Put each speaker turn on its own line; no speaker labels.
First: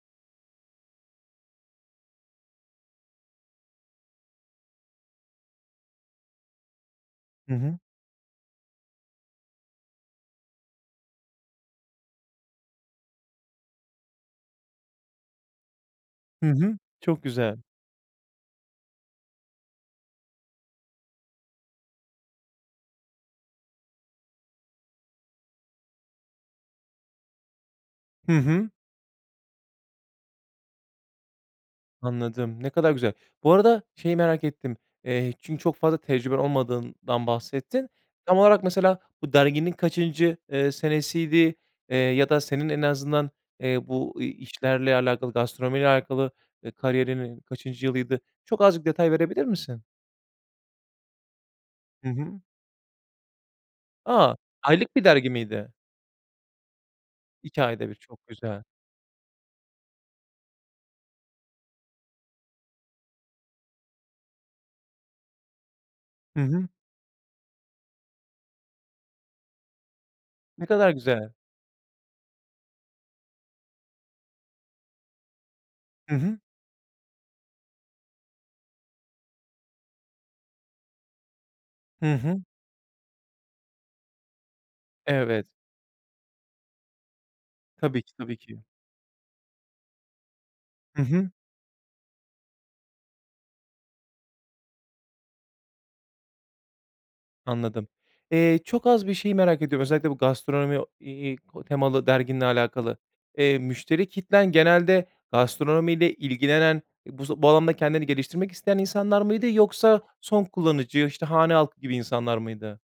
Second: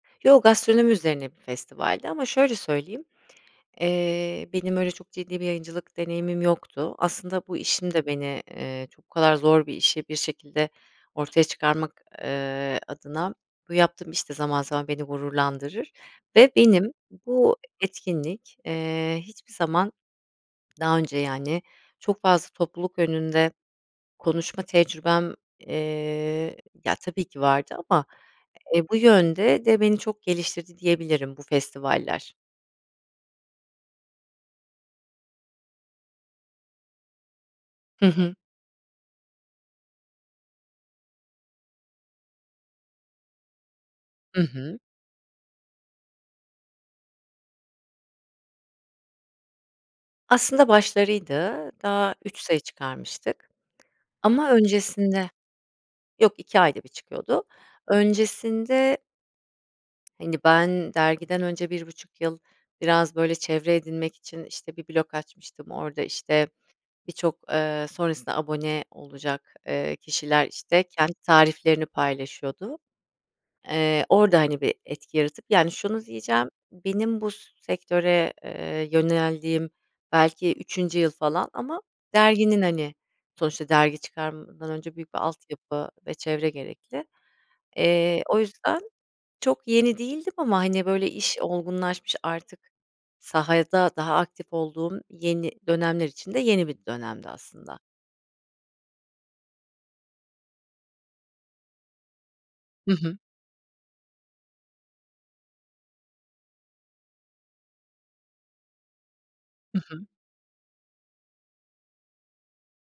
Yo, gastronomi üzerine bir festivaldi, ama şöyle söyleyeyim, eee, benim, öyle çok ciddi bir yayıncılık deneyimim yoktu. Aslında,
Hı
bu
hı.
işim de, beni, eee, çok bu kadar zor bir işi, bir şekilde ortaya çıkarmak, eee, adına, bu yaptığım iş de, zaman, zaman, beni gururlandırır,
Hı
ve
hı.
benim,
Çok
bu
güzel.
etkinlik, eee, hiçbir zaman, daha önce, yani, çok fazla, topluluk önünde konuşma tecrübem, eee ya tabii ki vardı, ama,
Hı hı.
e, bu yönde de, beni çok geliştirdi diyebilirim bu festivaller.
Anladım, ne kadar güzel. Bu arada, şeyi merak ettim. Eee, çünkü, çok fazla tecrüben olmadığından bahsettin.
Hı hı.
Tam olarak, mesela, bu derginin kaçıncı, eee, senesiydi, eee, ya da, senin, en azından, eee, bu i
Hı hı.
işlerle alakalı, gastronomiyle alakalı, e, kariyerinin kaçıncı yılıydı? Çok, azıcık detay verebilir misin?
Aslında başlarıydı.
Hı
Daha 3
hı.
sayı çıkarmıştık
A,
ama
aylık bir
öncesinde
dergi miydi?
yok 2 ayda 1 çıkıyordu,
2 ayda 1. Çok güzel.
öncesinde Hani, ben dergiden önce, bir 1,5 yıl, biraz, böyle, çevre edinmek için, işte, bir blog açmıştım, orada,
Hı
işte,
hı.
birçok, eee, sonrasında abone olacak, eee, kişiler,
Ne
işte,
kadar
kendi
güzel.
tariflerini paylaşıyordu. Eee, orada hani bir etki yaratıp yani, şunu
Hı hı.
diyeceğim, benim bu sektöre, eee, yöneldiğim belki 3. yıl falan, ama
Hı hı.
derginin, hani, sonuçta, dergi çıkarmadan önce, büyük bir
Evet.
altyapı ve çevre gerekli.
Tabii ki,
Eee,
tabii
o
ki.
yüzden, çok yeni değildim ama, hani,
Hı
böyle,
hı.
iş olgunlaşmış, artık sahada daha aktif olduğum, yeni dönemler için de yeni bir dönemdi aslında.
Anladım. Eee, çok az, bir şeyi merak ediyorum, özellikle bu gastronomi, iii, temalı derginle
Hı
alakalı.
hı.
Eee, müşteri kitlen genelde gastronomiyle ilgilenen, bu, z bu alanda kendini geliştirmek isteyen insanlar mıydı,
Hı
yoksa
hı.
son kullanıcı, işte, hane halkı gibi insanlar mıydı?